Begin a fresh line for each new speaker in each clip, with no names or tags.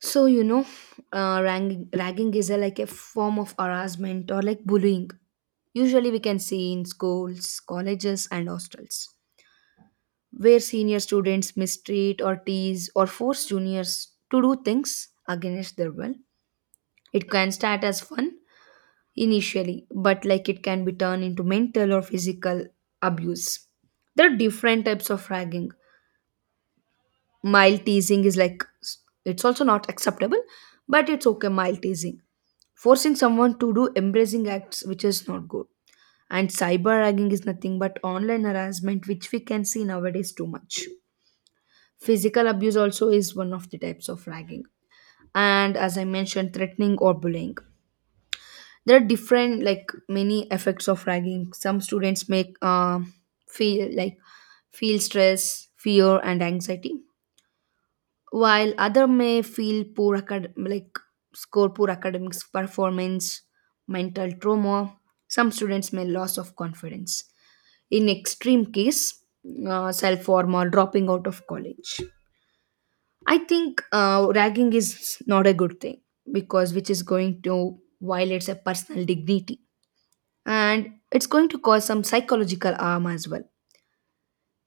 So you know, ragging is like a form of harassment or like bullying. Usually, we can see in schools, colleges, and hostels, where senior students mistreat or tease or force juniors to do things against their will. It can start as fun initially, but like it can be turned into mental or physical abuse. There are different types of ragging. Mild teasing is like it's also not acceptable, but it's okay. Mild teasing forcing someone to do embracing acts which is not good. And cyber ragging is nothing but online harassment which we can see nowadays too much. Physical abuse also is one of the types of ragging, and as I mentioned, threatening or bullying. There are different like many effects of ragging. Some students make feel like feel stress, fear and anxiety, while other may feel poor acad- like score poor academics performance, mental trauma. Some students may loss of confidence. In extreme case, self harm or dropping out of college. I think ragging is not a good thing because which is going to violates a personal dignity, and it's going to cause some psychological harm as well,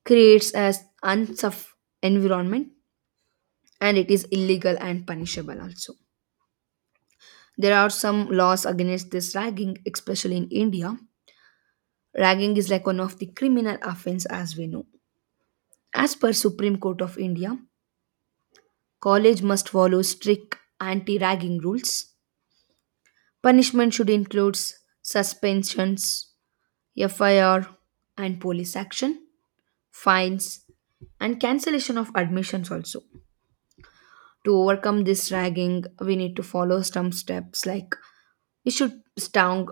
creates as unsafe environment, and it is illegal and punishable also. There are some laws against this ragging, especially in India. Ragging is like one of the criminal offense, as we know. As per Supreme Court of India, college must follow strict anti-ragging rules. Punishment should include suspensions, FIR and police action, fines and cancellation of admissions also. To overcome this ragging, we need to follow some steps like we should strong,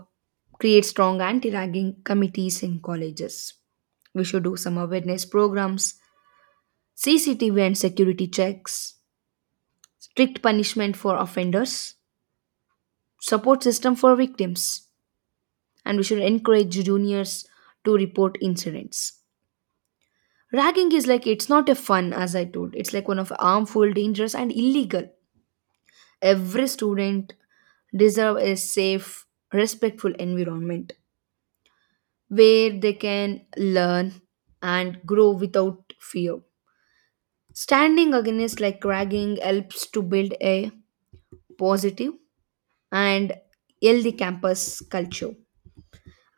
create strong anti-ragging committees in colleges. We should do some awareness programs, CCTV and security checks, strict punishment for offenders, support system for victims, and we should encourage juniors to report incidents. Ragging is like it's not a fun, as I told. It's like one of harmful, dangerous, and illegal. Every student deserve a safe, respectful environment, where they can learn and grow without fear. Standing against like ragging helps to build a positive and healthy campus culture.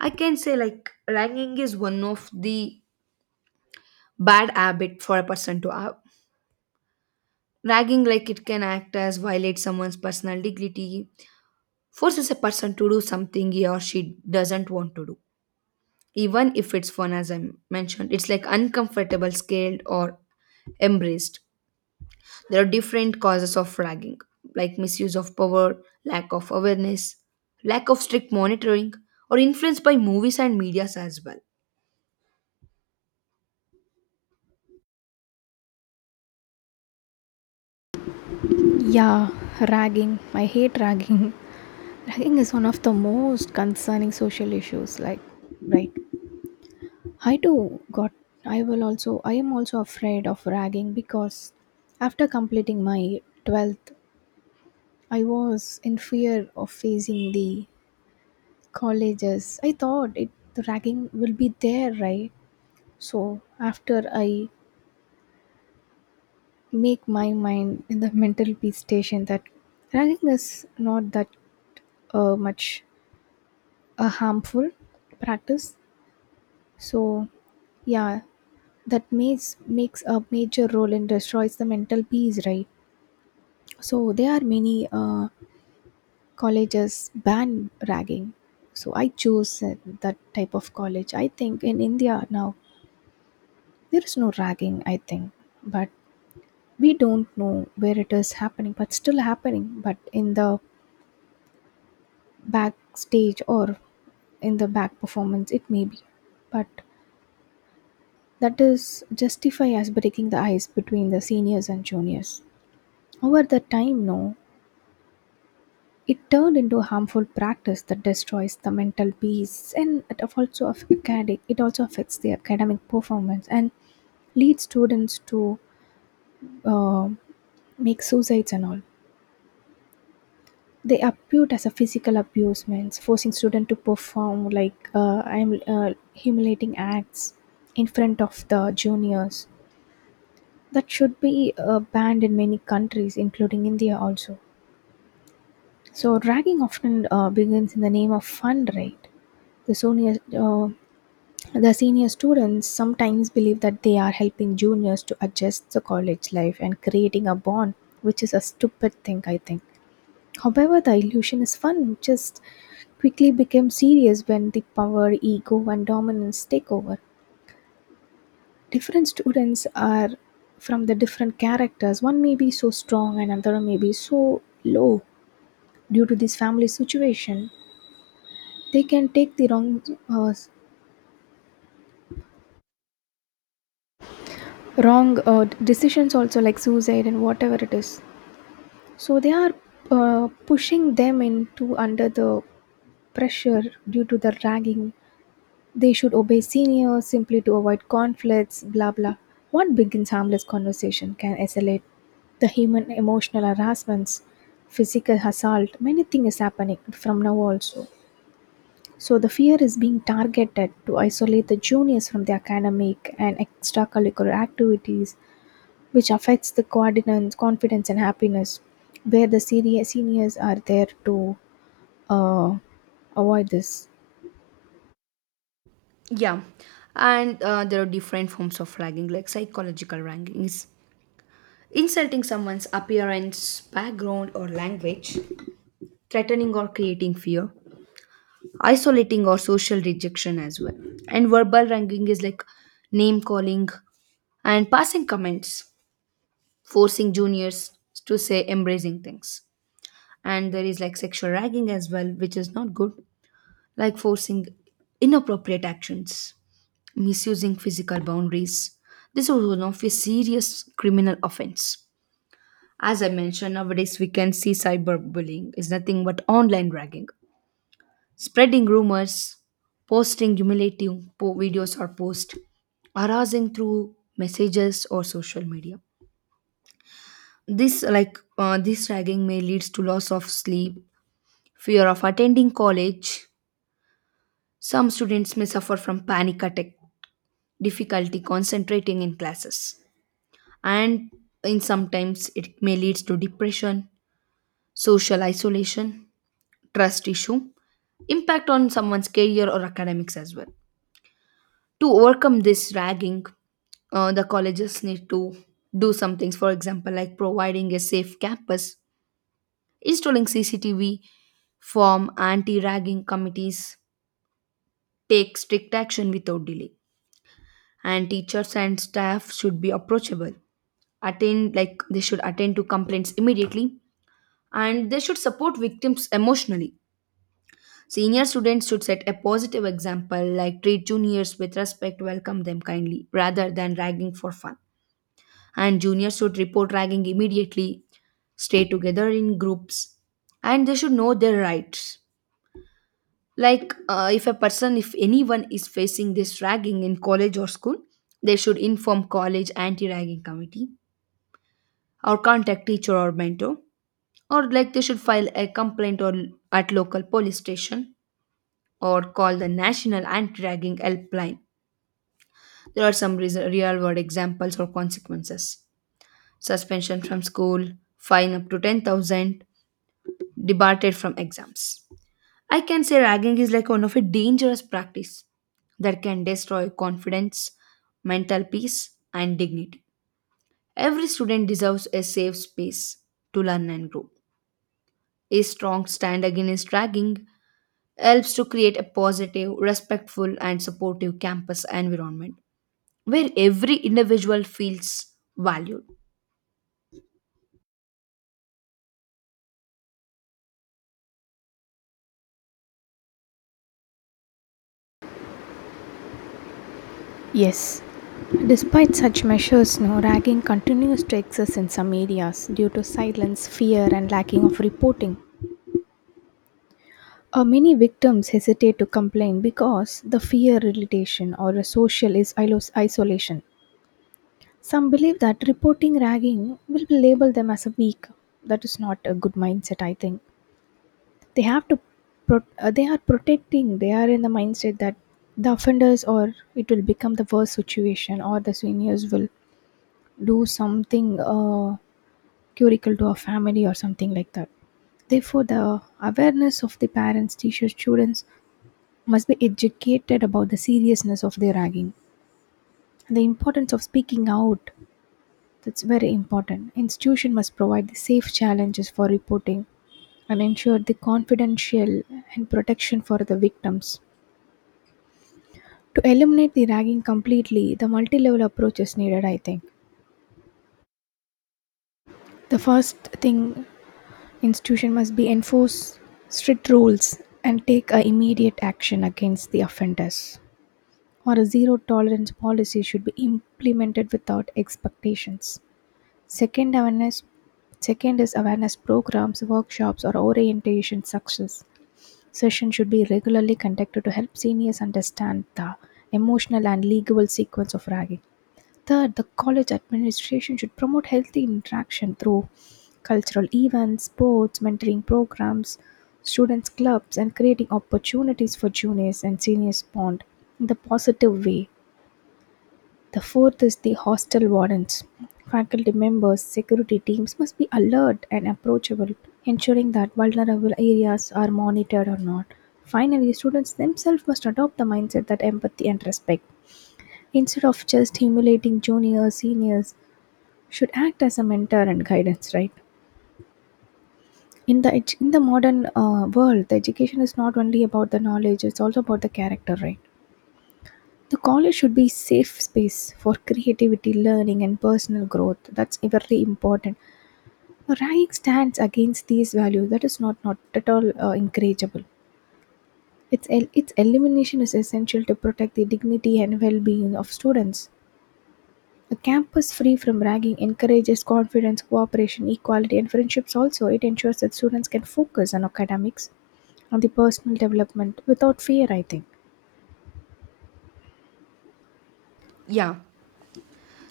I can say like ragging is one of the bad habit for a person to have. Ragging like it can act as violate someone's personal dignity, forces a person to do something he or she doesn't want to do. Even if it's fun, as I mentioned, it's like uncomfortable, scared or embraced. There are different causes of ragging, like misuse of power, lack of awareness, lack of strict monitoring, or influence by movies and medias as well.
Yeah, ragging. I hate ragging. Ragging is one of the most concerning social issues. Right. I too got. I will also. I am also afraid of ragging because after completing my 12th, I was in fear of facing the colleges. I thought it the ragging will be there, right? So after I make my mind in the mental peace station that ragging is not that much a harmful practice, so yeah, that makes a major role and destroys the mental peace, right? So there are many colleges ban ragging, so I chose that type of college. I think in India now there is no ragging, I think, but we don't know where it is happening, but still happening, but in the backstage or in the back performance it may be, but that is justify as breaking the ice between the seniors and juniors. Over the time, no, it turned into a harmful practice that destroys the mental peace and it af- also aff- academic. It also affects the academic performance and leads students to uh, make suicides and all. They appeared as a physical abusements, forcing students to perform like I'm humiliating acts in front of the juniors. That should be banned in many countries, including India also. So ragging often begins in the name of fun, right? The senior, uh, the senior students sometimes believe that they are helping juniors to adjust the college life and creating a bond, which is a stupid thing, I think. However, the illusion is fun, just quickly becomes serious when the power, ego, and dominance take over. Different students are from the different characters. One may be so strong and another may be so low. Due to this family situation, they can take the uh, wrong decisions also, like suicide and whatever it is. So they are pushing them into under the pressure due to the ragging. They should obey seniors simply to avoid conflicts, blah blah. What begins harmless conversation can escalate the human emotional harassments, physical assault. Many things is happening from now also. So the fear is being targeted to isolate the juniors from the academic and extracurricular activities, which affects the coordinates, confidence and happiness, where the senior seniors are there to uh, avoid this.
Yeah, and there are different forms of ragging, like psychological ragging is insulting someone's appearance, background, or language, threatening or creating fear, isolating or social rejection as well. And verbal ragging is like name calling and passing comments, forcing juniors to say embracing things. And there is like sexual ragging as well, which is not good, like forcing inappropriate actions, misusing physical boundaries. This is one of a serious criminal offense. As I mentioned, nowadays we can see cyberbullying is nothing but online ragging, spreading rumors, posting videos or posts, harassing through messages or social media. This ragging may leads to loss of sleep, fear of attending college. Some students may suffer from panic attack, difficulty concentrating in classes, and in sometimes it may lead to depression, social isolation, trust issue, impact on someone's career or academics as well. To overcome this ragging, the colleges need to do some things, for example, like providing a safe campus, installing CCTV, form anti ragging committees, take strict action without delay. And teachers and staff should be approachable, attend like they should attend to complaints immediately, and they should support victims emotionally. Senior students should set a positive example, like treat juniors with respect, welcome them kindly rather than ragging for fun. And juniors should report ragging immediately, stay together in groups, and they should know their rights. If a person if anyone is facing this ragging in college or school, they should inform college anti-ragging committee, or contact teacher or mentor, or like they should file a complaint or at local police station, or call the national anti-dragging helpline. There are some real world examples or consequences: suspension from school, fine up to 10,000, debarred from exams. I can say ragging is like one of a dangerous practice that can destroy confidence, mental peace and dignity. Every student deserves a safe space to learn and grow. A strong stand against ragging helps to create a positive, respectful, and supportive campus environment where every individual feels valued.
Yes. Despite such measures, no ragging continues to exist in some areas due to silence, fear, and lacking of reporting. Many victims hesitate to complain because the fear relation or a social isolation. Some believe that reporting ragging will label them as a weak. That is not a good mindset, I think. They have to, they are protecting. They are in the mindset that the offenders or it will become the worst situation or the seniors will do something curricle to a family or something like that. Therefore, the awareness of the parents, teachers, students must be educated about the seriousness of the ragging and the importance of speaking out. That's very important. Institution must provide the safe challenges for reporting and ensure the confidential and protection for the victims. To eliminate the ragging completely, the multi-level approach is needed, I think. The first thing, Institution must be enforce strict rules and take immediate action against the offenders. Or a zero tolerance policy should be implemented without expectations. Second awareness Second is awareness programs, workshops or orientation success. Sessions should be regularly conducted to help seniors understand the emotional and legal sequence of ragging. Third, the college administration should promote healthy interaction through cultural events, sports, mentoring programs, students' clubs, and creating opportunities for juniors and seniors bond in the positive way. The fourth is the hostel wardens. Faculty members, security teams must be alert and approachable, ensuring that vulnerable areas are monitored or not. Finally, students themselves must adopt the mindset that empathy and respect, instead of just humiliating juniors, seniors, should act as a mentor and guidance, right? In the modern world, the education is not only about the knowledge, it's also about the character, right? The college should be safe space for creativity, learning and personal growth. That's very important. A rank stands against these values, that is not at all encourageable. Its elimination is essential to protect the dignity and well-being of students. A campus free from ragging encourages confidence, cooperation, equality, and friendships also. It ensures that students can focus on academics and the personal development without fear, I think.
Yeah,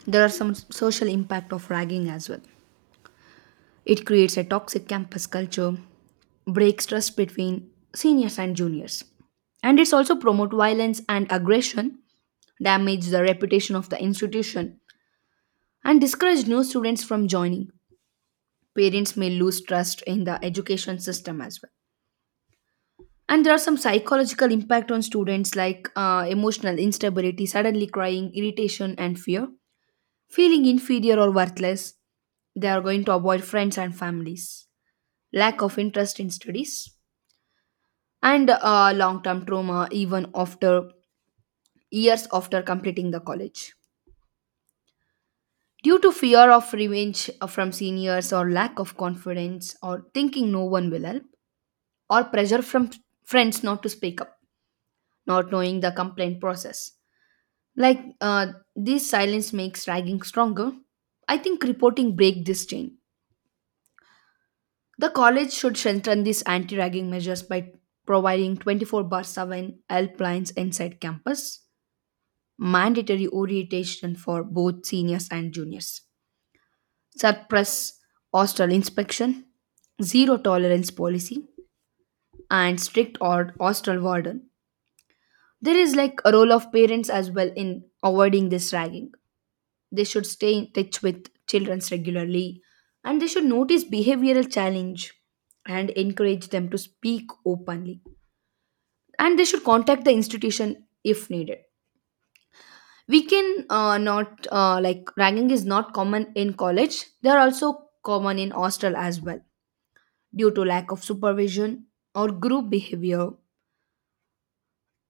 there are some social impact of ragging as well. It creates a toxic campus culture, breaks trust between seniors and juniors, and it's also promote violence and aggression, damage the reputation of the institution, and discourage new students from joining. Parents may lose trust in the education system as well. And there are some psychological impact on students, like emotional instability, suddenly crying, irritation and fear, feeling inferior or worthless. They are going to avoid friends and families, lack of interest in studies, and long-term trauma even after years after completing the college, due to fear of revenge from seniors, or lack of confidence, or thinking no one will help, or pressure from friends not to speak up, not knowing the complaint process. Like uh, this silence makes ragging stronger. I think reporting break this chain. The college should strengthen these anti-ragging measures by providing 24 bar 7 helplines inside campus, mandatory orientation for both seniors and juniors, suppress hostel inspection, zero tolerance policy, and strict or hostel warden. There is like a role of parents as well in avoiding this ragging. They should stay in touch with children regularly, and they should notice behavioral challenge, and encourage them to speak openly, and they should contact the institution if needed. We can not like ragging is not common in college, they are also common in hostel as well, due to lack of supervision, or group behavior,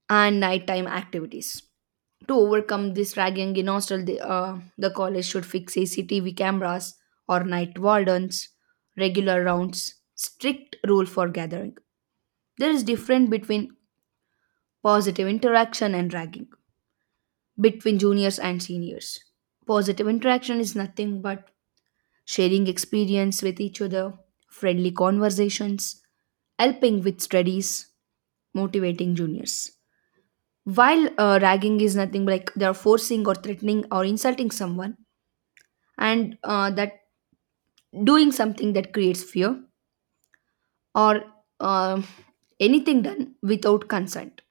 and nighttime activities. To overcome this ragging in hostel, the college should fix CCTV cameras or night wardens, regular rounds, strict rule for gathering. There is difference between positive interaction and ragging between juniors and seniors. Positive interaction is nothing but sharing experience with each other, friendly conversations, helping with studies, motivating juniors. While ragging is nothing but like they are forcing or threatening or insulting someone, and that doing something that creates fear or uh, anything done without consent.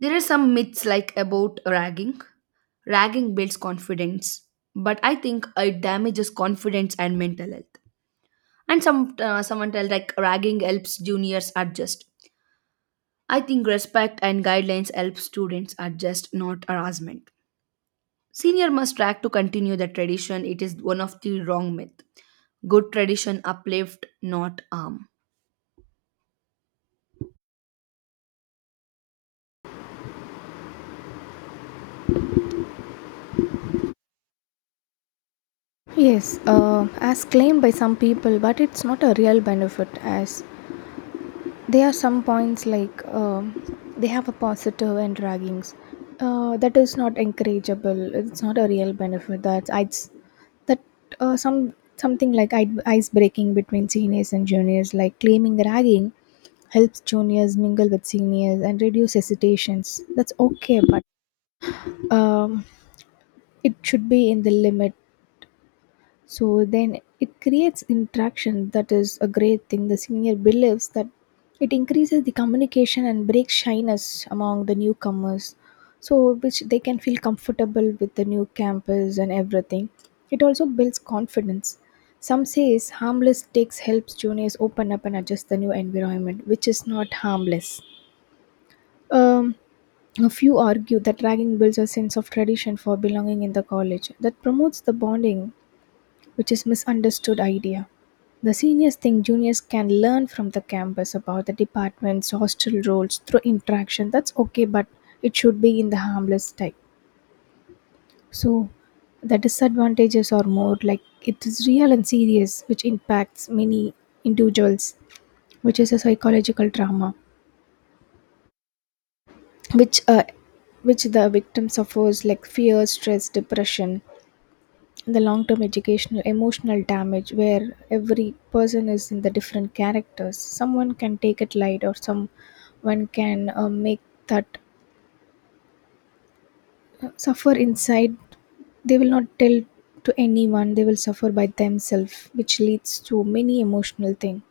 There are some myths like about ragging. Ragging builds confidence, but I think it damages confidence and mental health. And someone tell like ragging helps juniors adjust. I think respect and guidelines help students adjust, not harassment. Senior must track to continue the tradition. It is one of the wrong myth. Good tradition uplift, not harm.
Yes, as claimed by some people, but it's not a real benefit as there are some points like they have a positive and draggings. That is not encourageable. It's not a real benefit. That I that Some something like ice breaking between seniors and juniors, like claiming ragging, helps juniors mingle with seniors and reduce hesitations. That's okay, but um, it should be in the limit. So then it creates interaction. That is a great thing. The senior believes that it increases the communication and breaks shyness among the newcomers, so which they can feel comfortable with the new campus and everything. It also builds confidence. Some says harmless takes helps juniors open up and adjust the new environment, which is not harmless. Um, a few argue that ragging builds a sense of tradition for belonging in the college that promotes the bonding, which is misunderstood idea. The seniors think juniors can learn from the campus about the department's hostel roles through interaction. That's okay, but it should be in the harmless type. So the disadvantages are more like it is real and serious, which impacts many individuals, which is a psychological trauma, which uh, which the victim suffers like fear, stress, depression, the long term educational emotional damage, where every person is in the different characters. Someone can take it light or someone can make that suffer inside. They will not tell to anyone. They will suffer by themselves, which leads to many emotional thing.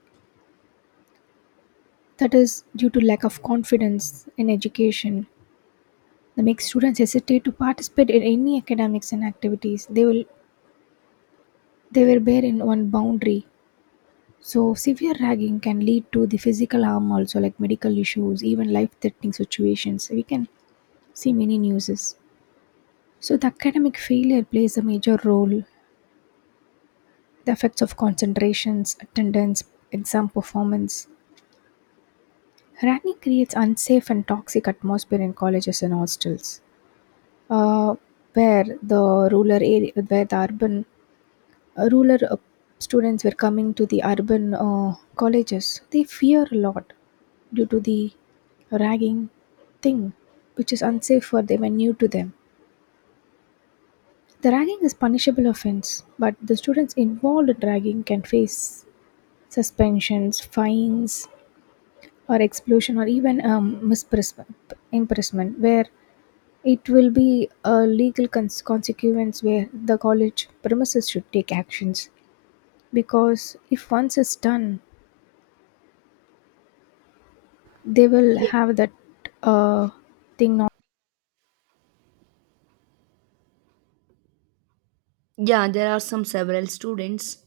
That is due to lack of confidence in education. That makes students hesitate to participate in any academics and activities. They were bare in one boundary. So severe ragging can lead to the physical harm also, like medical issues, even life-threatening situations. We can see many newses. So the academic failure plays a major role. The effects of concentrations, attendance, exam performance. Ragging creates unsafe and toxic atmosphere in colleges and hostels, uh, where the rural students were coming to the urban colleges. They fear a lot due to the ragging thing, which is unsafe for them and new to them. The ragging is punishable offense, but the students involved in ragging can face suspensions, fines or expulsion or even imprisonment, where it will be a legal consequence, where the college premises should take actions, because if once it's done, they will
Yeah.
have that uh, thing not.
Yeah, there are some several students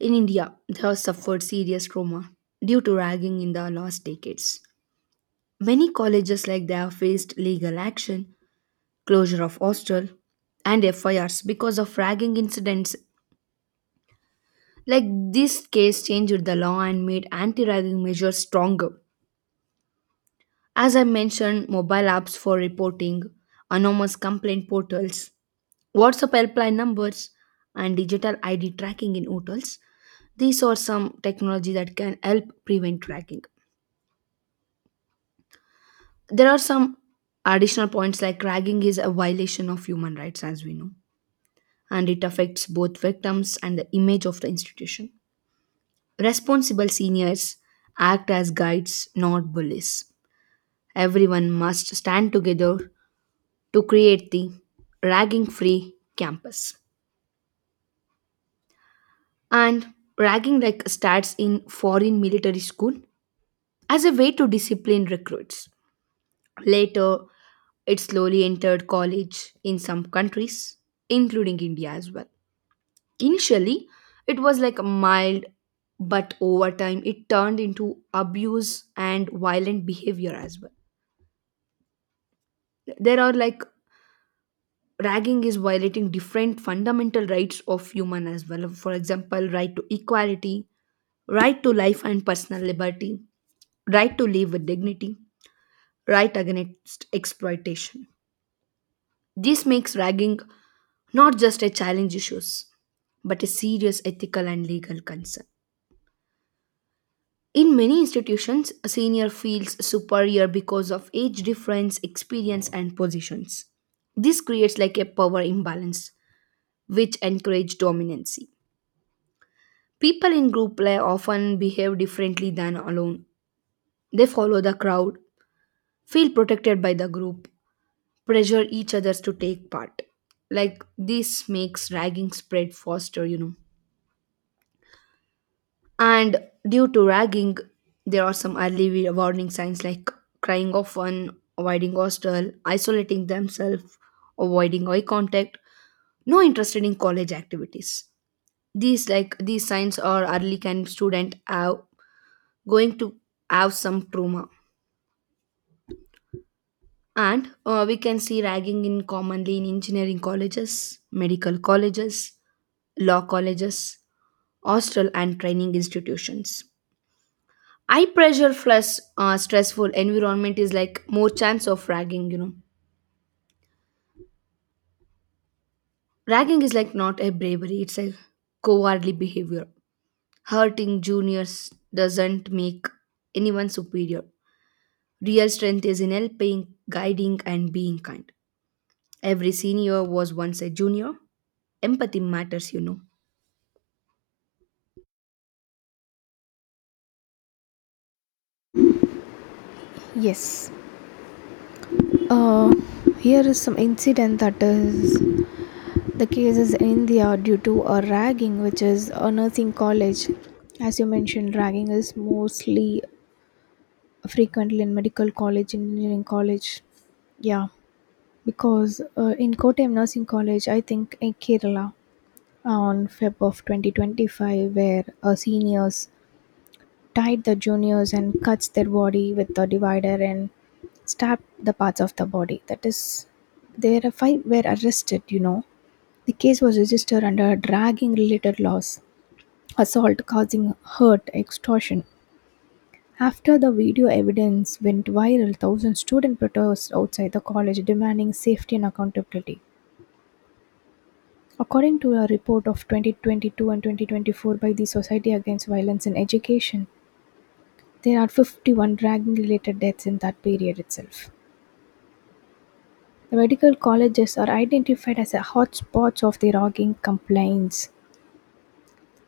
in India who have suffered serious trauma due to ragging in the last decades. Many colleges like they have faced legal action, closure of hostel, and FIRs because of ragging incidents. Like this case changed the law and made anti-ragging measures stronger. As I mentioned, mobile apps for reporting, anonymous complaint portals, WhatsApp helpline numbers, and digital ID tracking in hotels. These are some technology that can help prevent tracking. There are some additional points like ragging is a violation of human rights, as we know, and it affects both victims and the image of the institution. Responsible seniors act as guides, not bullies. Everyone must stand together to create the ragging free campus. And ragging like starts in foreign military school as a way to discipline recruits. Later, it slowly entered college in some countries, including India as well. Initially, it was like mild, but over time, it turned into abuse and violent behavior as well. There are like ragging is violating different fundamental rights of human as well, for example right to equality, right to life and personal liberty, right to live with dignity, right against exploitation. This makes ragging not just a challenge issues but a serious ethical and legal concern. In many institutions, a senior feels superior because of age difference, experience and positions. This creates like a power imbalance, which encourage dominancy. People in group play often behave differently than alone. They follow the crowd, feel protected by the group, pressure each others to take part. Like this makes ragging spread faster, you know. And due to ragging, there are some early warning signs like crying often, avoiding hostel, isolating themselves, avoiding eye contact, no interest in college activities. These like these signs are early can student have going to have some trauma. And we can see ragging in commonly in engineering colleges, medical colleges, law colleges, hostel and training institutions. High pressure plus stressful environment is like more chance of ragging, you know. Ragging is like not a bravery, it's a cowardly behavior. Hurting juniors doesn't make anyone superior. Real strength is in helping, guiding, and being kind. Every senior was once a junior. Empathy matters, you know.
Yes, uh, here is some incident. That is, the case is in India due to a ragging, which is a nursing college. As you mentioned, ragging is mostly frequently in medical college, engineering college. Yeah, because in Kottayam nursing college, I think in Kerala, on Feb of 2025, where seniors tied the juniors and cuts their body with the divider and stabbed the parts of the body. That is, their five were arrested, you know. The case was registered under dragging related laws, assault causing hurt, extortion. After the video evidence went viral, thousands students protested outside the college demanding safety and accountability. According to a report of 2022 and 2024 by the Society Against Violence in Education, there are 51 dragging related deaths in that period itself. The medical colleges are identified as a hotspots of the ragging complaints.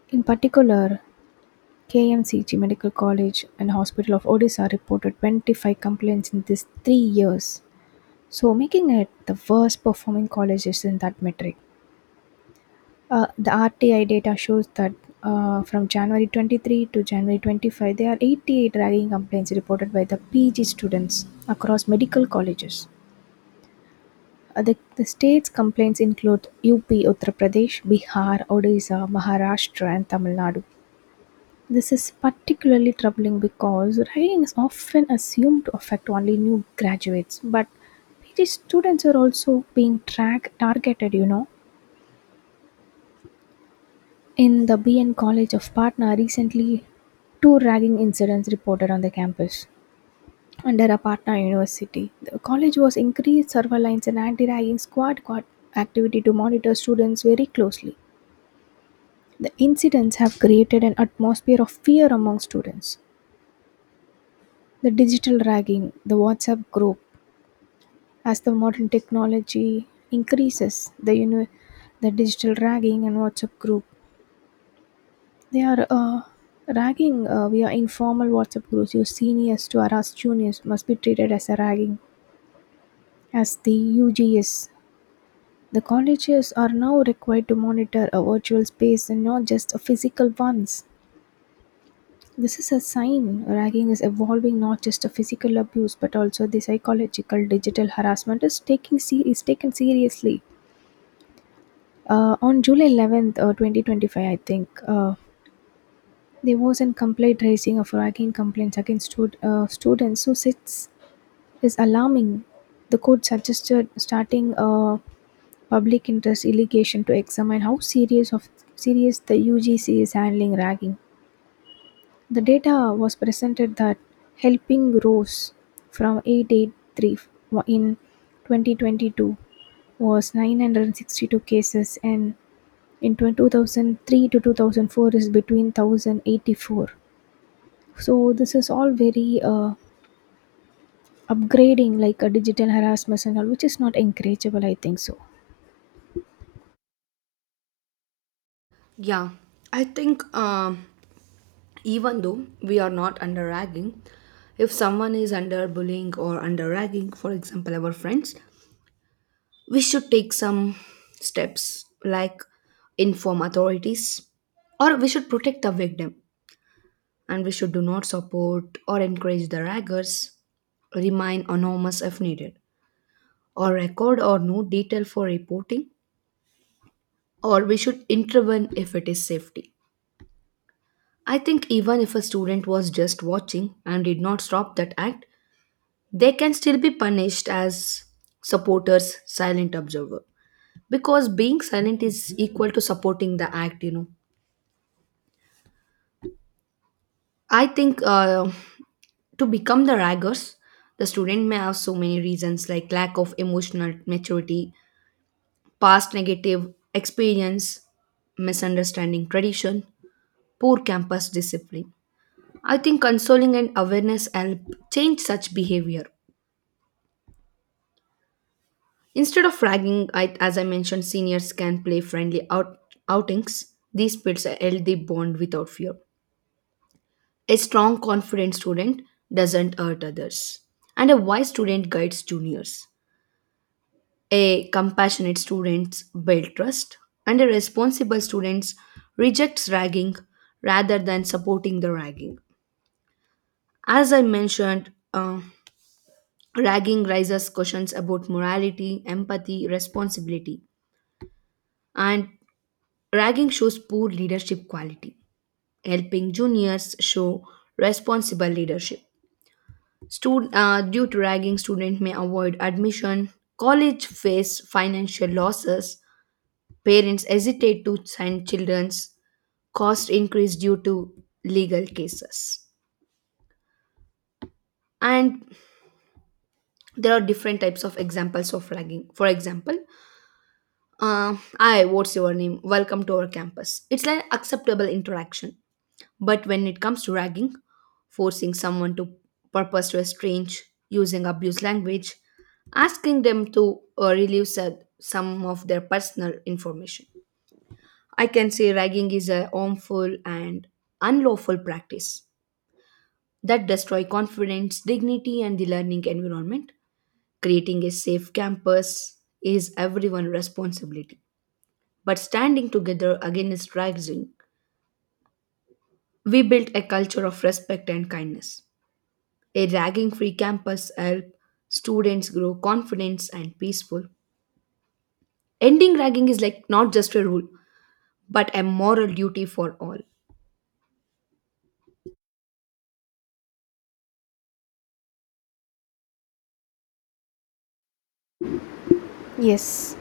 In particular, KMCG Medical College and Hospital of Odisha reported 25 complaints in these 3 years, so making it the worst performing colleges in that metric. The RTI data shows that from January 23 to January 25, there are 88 ragging complaints reported by the PG students across medical colleges. The state's complaints include UP, Uttar Pradesh, Bihar, Odisha, Maharashtra and Tamil Nadu. This is particularly troubling because writing is often assumed to affect only new graduates, but PG students are also being track targeted, you know. In the BN College of Patna recently, two ragging incidents reported on the campus. Under a Patna University, the college was increased surveillance and anti-ragging squad activity to monitor students very closely. The incidents have created an atmosphere of fear among students. The digital ragging, the WhatsApp group, As the modern technology increases, the uni- the digital ragging and WhatsApp group, they are ragging via informal WhatsApp groups. Your seniors to harass juniors must be treated as a ragging, as the UGS. The colleges are now required to monitor a virtual space and not just a physical ones. This is a sign ragging is evolving not just a physical abuse, but also the psychological digital harassment is is taken seriously. On July 11th, 2025, I think, there was a complaint raising of ragging complaints against students. So sits is alarming. The court suggested starting a public interest litigation to examine how serious of serious the UGC is handling ragging. The data was presented that helping rose from 883 in 2022 was 962 cases, and in 2003 to 2004 is between 1084. So this is all very upgrading like a digital harassment and all, which is not encourageable, I think so.
Yeah, I think even though we are not under ragging, if someone is under bullying or under ragging, for example, our friends, we should take some steps like inform authorities, or we should protect the victim, and we should do not support or encourage the raggers, remain anonymous if needed, or record or note detail for reporting, or we should intervene if it is safety. I think even if a student was just watching and did not stop that act, they can still be punished as supporters, silent observer. Because being silent is equal to supporting the act, you know. I think to become the raggers, the student may have so many reasons like lack of emotional maturity, past negative experience, misunderstanding tradition, poor campus discipline. I think consoling and awareness help change such behavior. Instead of ragging, I, as I mentioned, seniors can play outings. These builds a healthy bond without fear. A strong, confident student doesn't hurt others, and a wise student guides juniors. A compassionate student builds trust, and a responsible student rejects ragging rather than supporting the ragging. As I mentioned, ragging raises questions about morality, empathy, responsibility, and ragging shows poor leadership quality. Helping juniors show responsible leadership. Due to ragging, student may avoid admission. College face financial losses. Parents hesitate to send children's cost increase due to legal cases. And there are different types of examples of ragging. For example, hi, what's your name? Welcome to our campus. It's like acceptable interaction. But when it comes to ragging, forcing someone to purpose to estrange, using abuse language, asking them to some of their personal information. I can say ragging is a harmful and unlawful practice that destroy confidence, dignity, and the learning environment. Creating a safe campus is everyone's responsibility, but standing together against ragging, we built a culture of respect and kindness. A ragging free campus helped students grow confident and peaceful. Ending ragging is like not just a rule, but a moral duty for all.
Yes,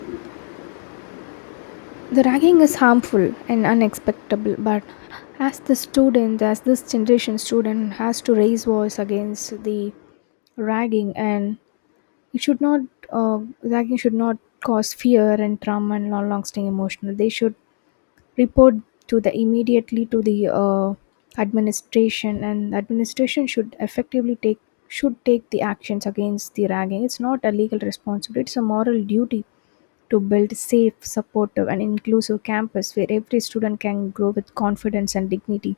the ragging is harmful and unacceptable, but as the student, as this generation student has to raise voice against the ragging, and it should not, ragging should not cause fear and trauma and long-lasting emotional. They should report to the immediately to the administration, and administration should take the actions against the ragging. It's not a legal responsibility; it's a moral duty to build safe, supportive, and inclusive campus where every student can grow with confidence and dignity.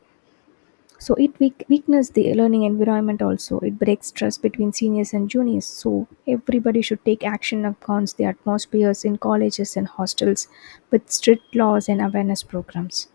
So it weakens the learning environment also. It breaks trust between seniors and juniors. So everybody should take action against the atmospheres in colleges and hostels with strict laws and awareness programs.